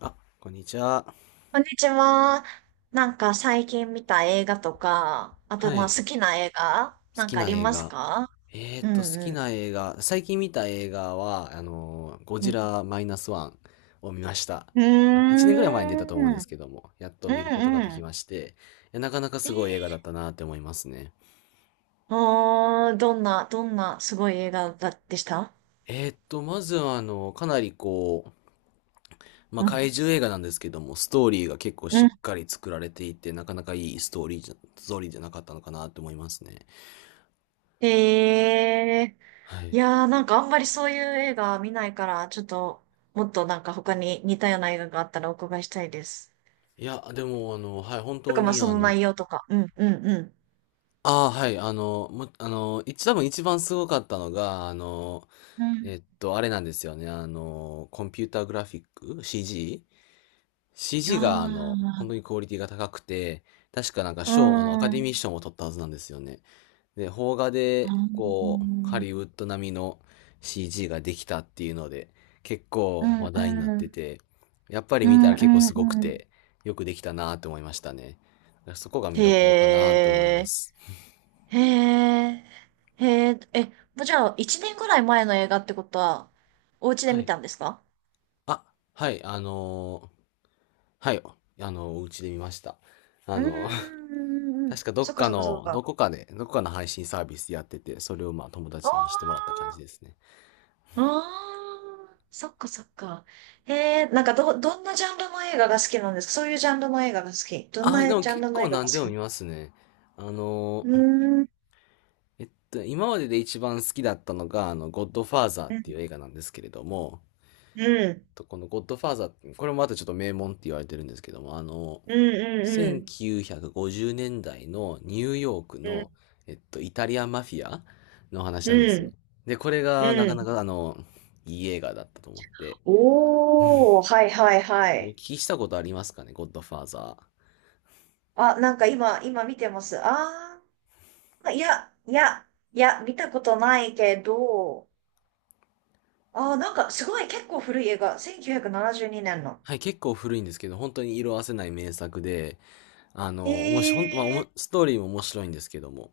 あ、こんにちは。こんにちは。なんか最近見た映画とか、あとはまあい。好きな映画好なんきかあなり映ます画。か？うん好きうな映画。最近見た映画は、ゴん。うジんラマイナスワンを見ました。うーあ、1年ぐらい前に出たと思うんん。でうんすけども、やっと見ることがでうきん。まして、いやなかなかすごい映画えだったなって思いますね。あー、どんなすごい映画だでした？まずは、かなりこう、まあ、うん。怪獣映画なんですけども、ストーリーが結構うしっん。かり作られていて、なかなかいいストーリーじゃなかったのかなって思いますね。えはー、いい。やー、なんかあんまりそういう映画見ないから、ちょっともっとなんか他に似たような映画があったらお伺いしたいです。いや、でも、はい、本と当かまあに、その内容とか。うんうんうん。ああ、はい、あの、も、あの、一、多分一番すごかったのが、うん。あれなんですよね、コンピューターグラフィック あ ?CG?CG が、本あ。当にクオリティが高くて、確かなんかう賞、アカん。うデん。ミー賞も取ったはずなんですよね。で、邦画うで、こう、ハリウんッド並みの CG ができたっていうので、結う構話ん。題になっうてん。て、やっぱりう見たん。ら結構すごくうん。て、よくできたなと思いましたね。だからそこが見へどころかなと思いまえ。す。へえ。へえ。え、もうじゃあ、一年ぐらい前の映画ってことは、お家では見い。たんですか？あ、はい、はい、お家で見ました。あうのー ーん。確かどそっっかかそっかそっの、どか。こかで、どこかの配信サービスやってて、それをまあ友あ達に見せてもらった感あ。じですね。ああ。そっかそっか。へえ。なんか、どんなジャンルの映画が好きなんですか？そういうジャンルの映画が好き。どんあ、でなもジャン結ルの構映画が好何できもなの？見ますね。あうのーーん。今までで一番好きだったのが、ゴッドファーザーっうん。ていう映画なんですけれども、うん。とこのゴッドファーザーこれもまたちょっと名門って言われてるんですけども、あのうん。うん。1950年代のニューヨークうの、ん。イタリアンマフィアの話なんですうよ。ん、で、これがなうかなん。かいい映画だったと思って。おー、はいはいはお聞い。きしたことありますかね、ゴッドファーザー。あ、なんか今見てます。あー、いや、いや、いや、見たことないけど、あー、なんかすごい結構古い映画。1972年の。はい、結構古いんですけど、本当に色褪せない名作で、面白い、ほんとまあ、へー、ストーリーも面白いんですけども、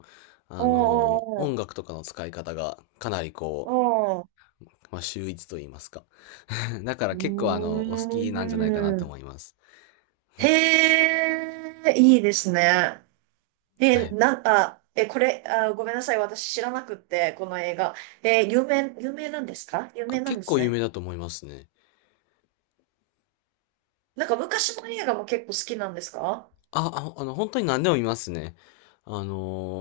お音ー、楽とかの使い方がかなりこう、おー、まあ、秀逸と言いますか。だかうら結構お好ーきなんじゃないかなとん。思います。へえ、いいですね。はえ、い。なんか、え、これ、あ、ごめんなさい。私知らなくって、この映画。え、有名なんですか？有あ、名なん結です構有名ね。だと思いますね。なんか昔の映画も結構好きなんですか？あ、あ、本当に何でも見ますね。あ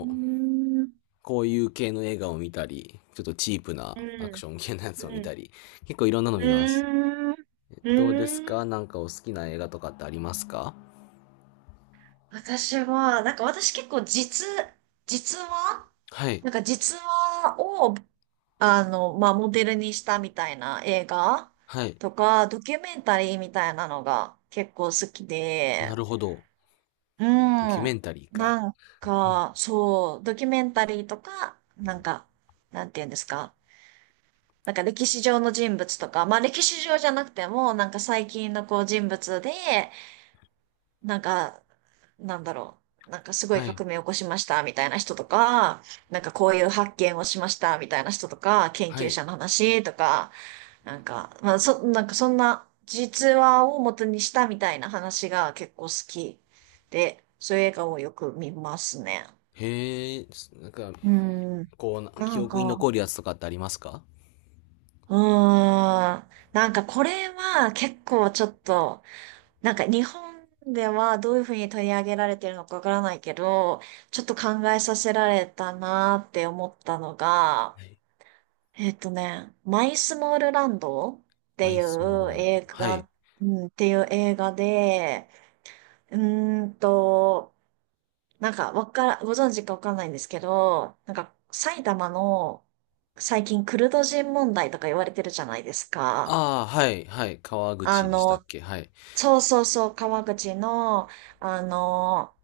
うーーん、うこういう系の映画を見たり、ちょっとチープなアクん、ション系のやつを見うん、たり、結構いろんなのう見ます。ーん、うどうですーか、ん。なんかお好きな映画とかってありますか？私は、なんか私結構実話、はい、なんか実話を、あの、まあ、モデルにしたみたいな映画はい。とか、ドキュメンタリーみたいなのが結構好きなで、るほど。うドキュメん。ンタリーか。なんか、そう、ドキュメンタリーとか、なんか、なんていうんですか。なんか歴史上の人物とか、まあ歴史上じゃなくても、なんか最近のこう人物で、なんか、なんだろう、なんかすごいはい、革命を起こしましたみたいな人とか、なんかこういう発見をしましたみたいな人とか、研は究い。者の話とか、なんか、まあそ、なんかそんな実話を元にしたみたいな話が結構好きで、そういう映画をよく見ますね。へえ、なんか、うん。こうな、な記ん憶にか、残るやつとかってありますか？うーん。なんかこれは結構ちょっとなんか日本ではどういうふうに取り上げられてるのかわからないけど、ちょっと考えさせられたなーって思ったのが、はい。マイスモールランドっマていイスモールうランド。映はい。画、うん、っていう映画で、うーんと、なんかわから、ご存知かわかんないんですけど、なんか埼玉の最近クルド人問題とか言われてるじゃないですか。ああ、はい、はい。川あ口でしたっの、け？はい、そうそうそう、川口の、あの、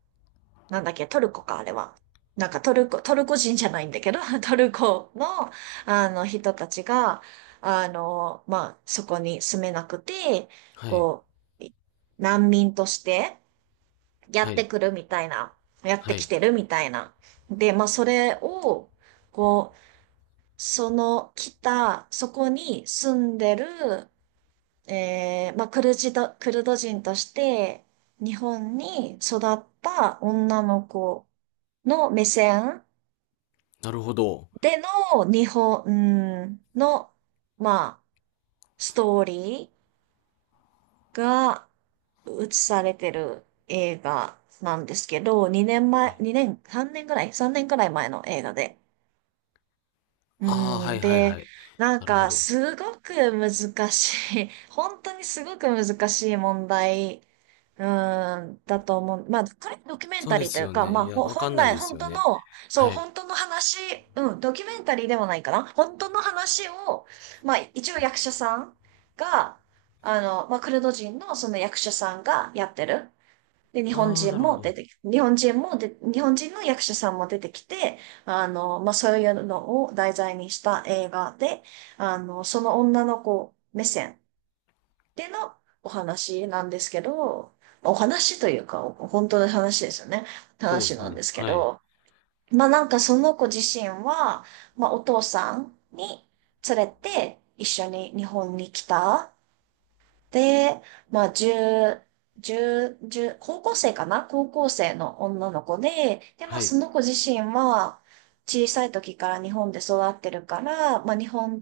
なんだっけ、トルコか、あれは。なんかトルコ人じゃないんだけど、トルコの、あの、人たちが、あの、まあ、そこに住めなくて、はい。こう、難民としてやはってい。くるみたいな、やってはきい。てるみたいな。で、まあ、それを、こう、その来た、そこに住んでる、まあ、クルド人として、日本に育った女の子の目線なるほど。での日本の、まあ、ストーリーが映されてる映画なんですけど、2年は前、い。2年、3年ぐらい、3年ぐらい前の映画で、うああ、はん、いはいで、はい。なんなるほか、ど。すごく難しい、本当にすごく難しい問題、うん、だと思う。まあ、これドキュメンそうタでリーとすいうよか、ね。まいあ、や、わか本んない来、です本よ当ね。の、そう、はい。本当の話、うん、ドキュメンタリーではないかな。本当の話を、まあ、一応役者さんが、あの、まあ、クルド人のその役者さんがやってる。で、日本ああ、人なるほもど。出てき、日本人もで、日本人の役者さんも出てきて、あの、まあ、そういうのを題材にした映画で、あの、その女の子目線でのお話なんですけど、お話というか、本当の話ですよね。そうで話すなんね。ですけはい。ど、まあ、なんかその子自身は、まあ、お父さんに連れて一緒に日本に来た。で、まあ、10、1高校生かな、高校生の女の子で、で、まあ、はい。その子自身は、小さい時から日本で育ってるから、まあ、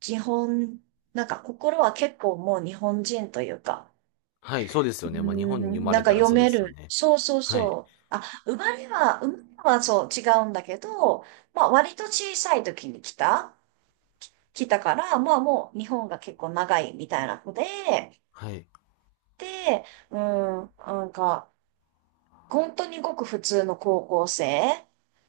日本、なんか心は結構もう日本人というか、はい、そうですうよーね。まあ、日本に生ん、まなれんかたら読そうでめすよる。ね。そうそうはい。そう。あ、生まれはそう違うんだけど、まあ、割と小さい時に来たから、まあ、もう日本が結構長いみたいな子で、はい。で、うん、なんか、本当にごく普通の高校生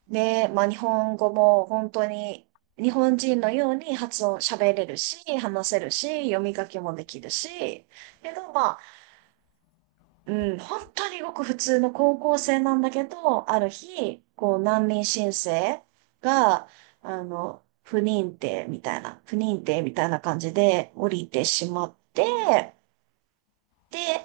で、まあ日本語も本当に日本人のように発音喋れるし、話せるし、読み書きもできるし、けどまあ、うん、本当にごく普通の高校生なんだけど、ある日、こう難民申請が、あの、不認定みたいな感じで降りてしまって、で、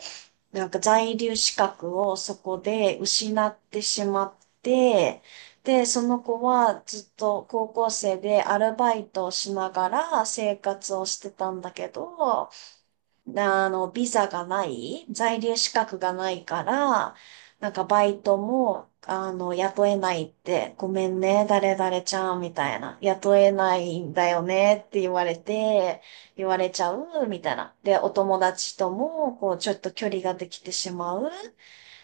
なんか在留資格をそこで失ってしまって、で、その子はずっと高校生でアルバイトをしながら生活をしてたんだけど、あの、ビザがない、在留資格がないから、なんかバイトも、あの、雇えないって、ごめんね、誰々ちゃん、みたいな。雇えないんだよね、って言われて、言われちゃう、みたいな。で、お友達とも、こう、ちょっと距離ができてしまう。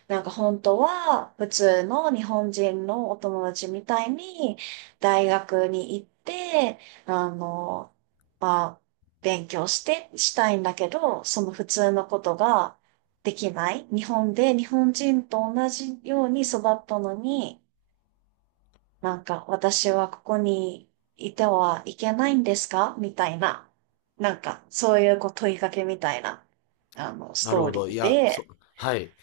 なんか本当は普通の日本人のお友達みたいに大学に行って、あの、まあ、勉強してしたいんだけど、その普通のことができない。日本で日本人と同じように育ったのに、なんか私はここにいてはいけないんですか？みたいな。なんかそういうこう問いかけみたいな、あの、スなるトーほリど。いーや、で、はい。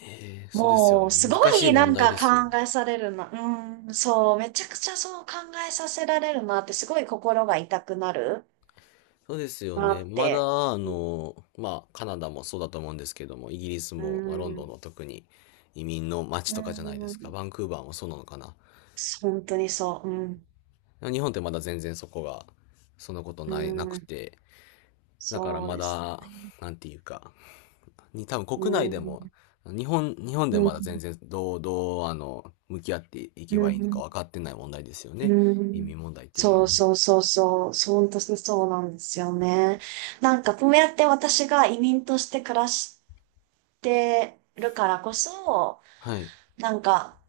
ええ、そうですよもね。う、すご難しいいな問ん題かですよね。考えされるな。うん、そう、めちゃくちゃそう考えさせられるなって、すごい心が痛くなるそうですよなね。っまて。だ、うまあ、カナダもそうだと思うんですけども、イギリスん、も、まあ、ロンうドンん、の特に移民の街うとかじゃないですか。ん、バンクーバーもそうなのかな。本当にそう。うん、日本ってまだ全然そこが、そんなことうない、なくん、て、だからそうまですだ、ね。なんていうか、に多分う国内でん、も、日本でうもん、まだ全然どう、向き合っていけうばいいのかん、分かってない問題ですようね。移ん。民問題っていうのそはうね。そうそうそう、そう本当にそうなんですよね。なんかこうやって私が移民として暮らしてるからこそ、はい。なんか、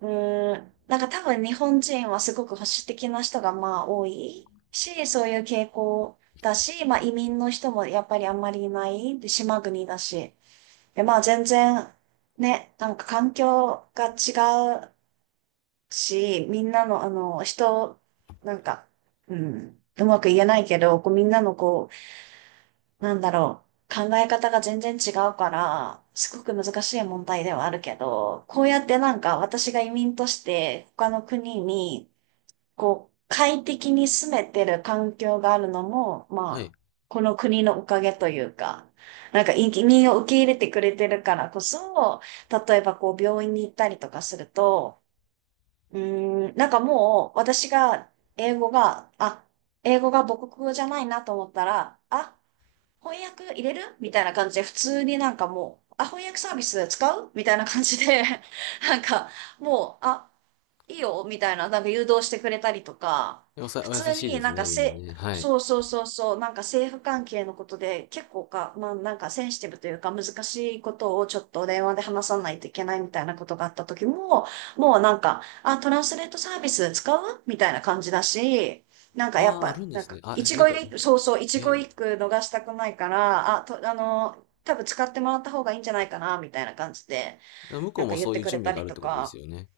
うーん、なんか多分日本人はすごく保守的な人がまあ多いし、そういう傾向だし、まあ移民の人もやっぱりあんまりいない、で、島国だし。で、まあ全然ね、なんか環境が違うし、みんなのあの人、なんか、うん、うまく言えないけど、こうみんなのこう、なんだろう。考え方が全然違うから、すごく難しい問題ではあるけど、こうやってなんか私が移民として他の国に、こう、快適に住めてる環境があるのも、はい。まあ、この国のおかげというか、なんか移民を受け入れてくれてるからこそ、例えばこう病院に行ったりとかすると、うーん、なんかもう私が英語が、あ、英語が母国語じゃないなと思ったら、あ、翻訳入れるみたいな感じで、普通になんかもう、あ、翻訳サービス使うみたいな感じで、なんか、もう、あ、いいよ、みたいな、なんか誘導してくれたりとか、普お優通しいにでなすんかね、みんなせ、ね。はい。そうそうそうそう、なんか政府関係のことで結構まあなんかセンシティブというか難しいことをちょっと電話で話さないといけないみたいなことがあった時も、もうなんか、あ、トランスレートサービス使うみたいな感じだし、なんかやっああ、あぱ、るんでなんすね。か、あ、え一期一なんか、会、そうそう、一期え、一会逃したくないから、あ、あの、多分使ってもらった方がいいんじゃないかな、みたいな感じで、向こなうんかも言っそうていうくれ準た備がありるっとてことでか、すよね。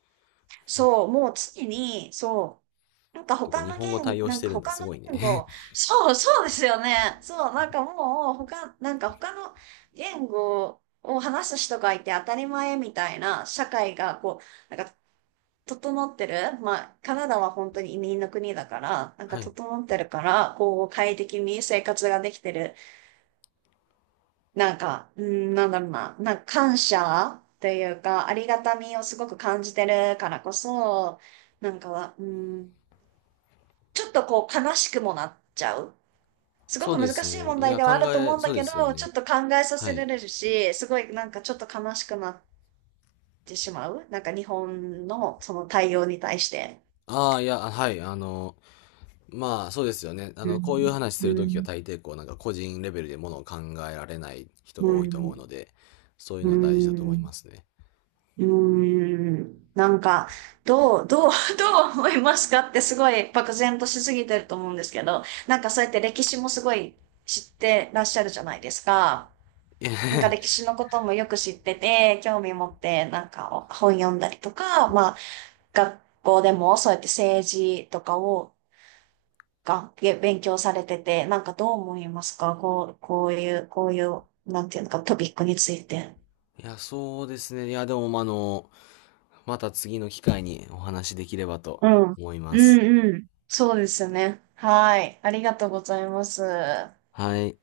そう、もう常に、そう、なんかてか、他日の本語言、対応なしんてかるんだ、他すのごい言ね。語、そう、そうですよね。そう、なんかもう、なんか他の言語を話す人がいて当たり前みたいな社会が、こう、なんか整ってる、まあ、カナダは本当に移民の国だから、なんかはい。整ってるから、こう、快適に生活ができてる。なんか、うん、なんだろうな、なんか感謝というか、ありがたみをすごく感じてるからこそ、なんかは、うん、ちょっとこう、悲しくもなっちゃう。すごそうくで難すしいね。問い題や、ではあると思うんそだうけですよど、ちょね。っと考えさはせらい。れるし、すごいなんかちょっと悲しくなってしまう。なんか日本のその対応に対して。ああ、いや、はい、まあ、そうですよね。うこういうん。話すうるときはん大抵こう、なんか個人レベルでものを考えられない人うが多いと思うん、ので、そういううのは大事だと思いん、ますね。うん、なんか、どう、どう、どう思いますかってすごい漠然としすぎてると思うんですけど、なんかそうやって歴史もすごい知ってらっしゃるじゃないですか。いや、なんか歴史のこともよく知ってて、興味持って、なんか本読んだりとか、まあ、学校でもそうやって政治とかを、が、げ勉強されてて、なんかどう思いますか？こう、こういう、こういう、なんていうのか、トピックについて。いやそうですね。いや、でも、まあまた次の機会にお話しできればとうん。思いまうす。んうん。そうですよね。はい。ありがとうございます。はい。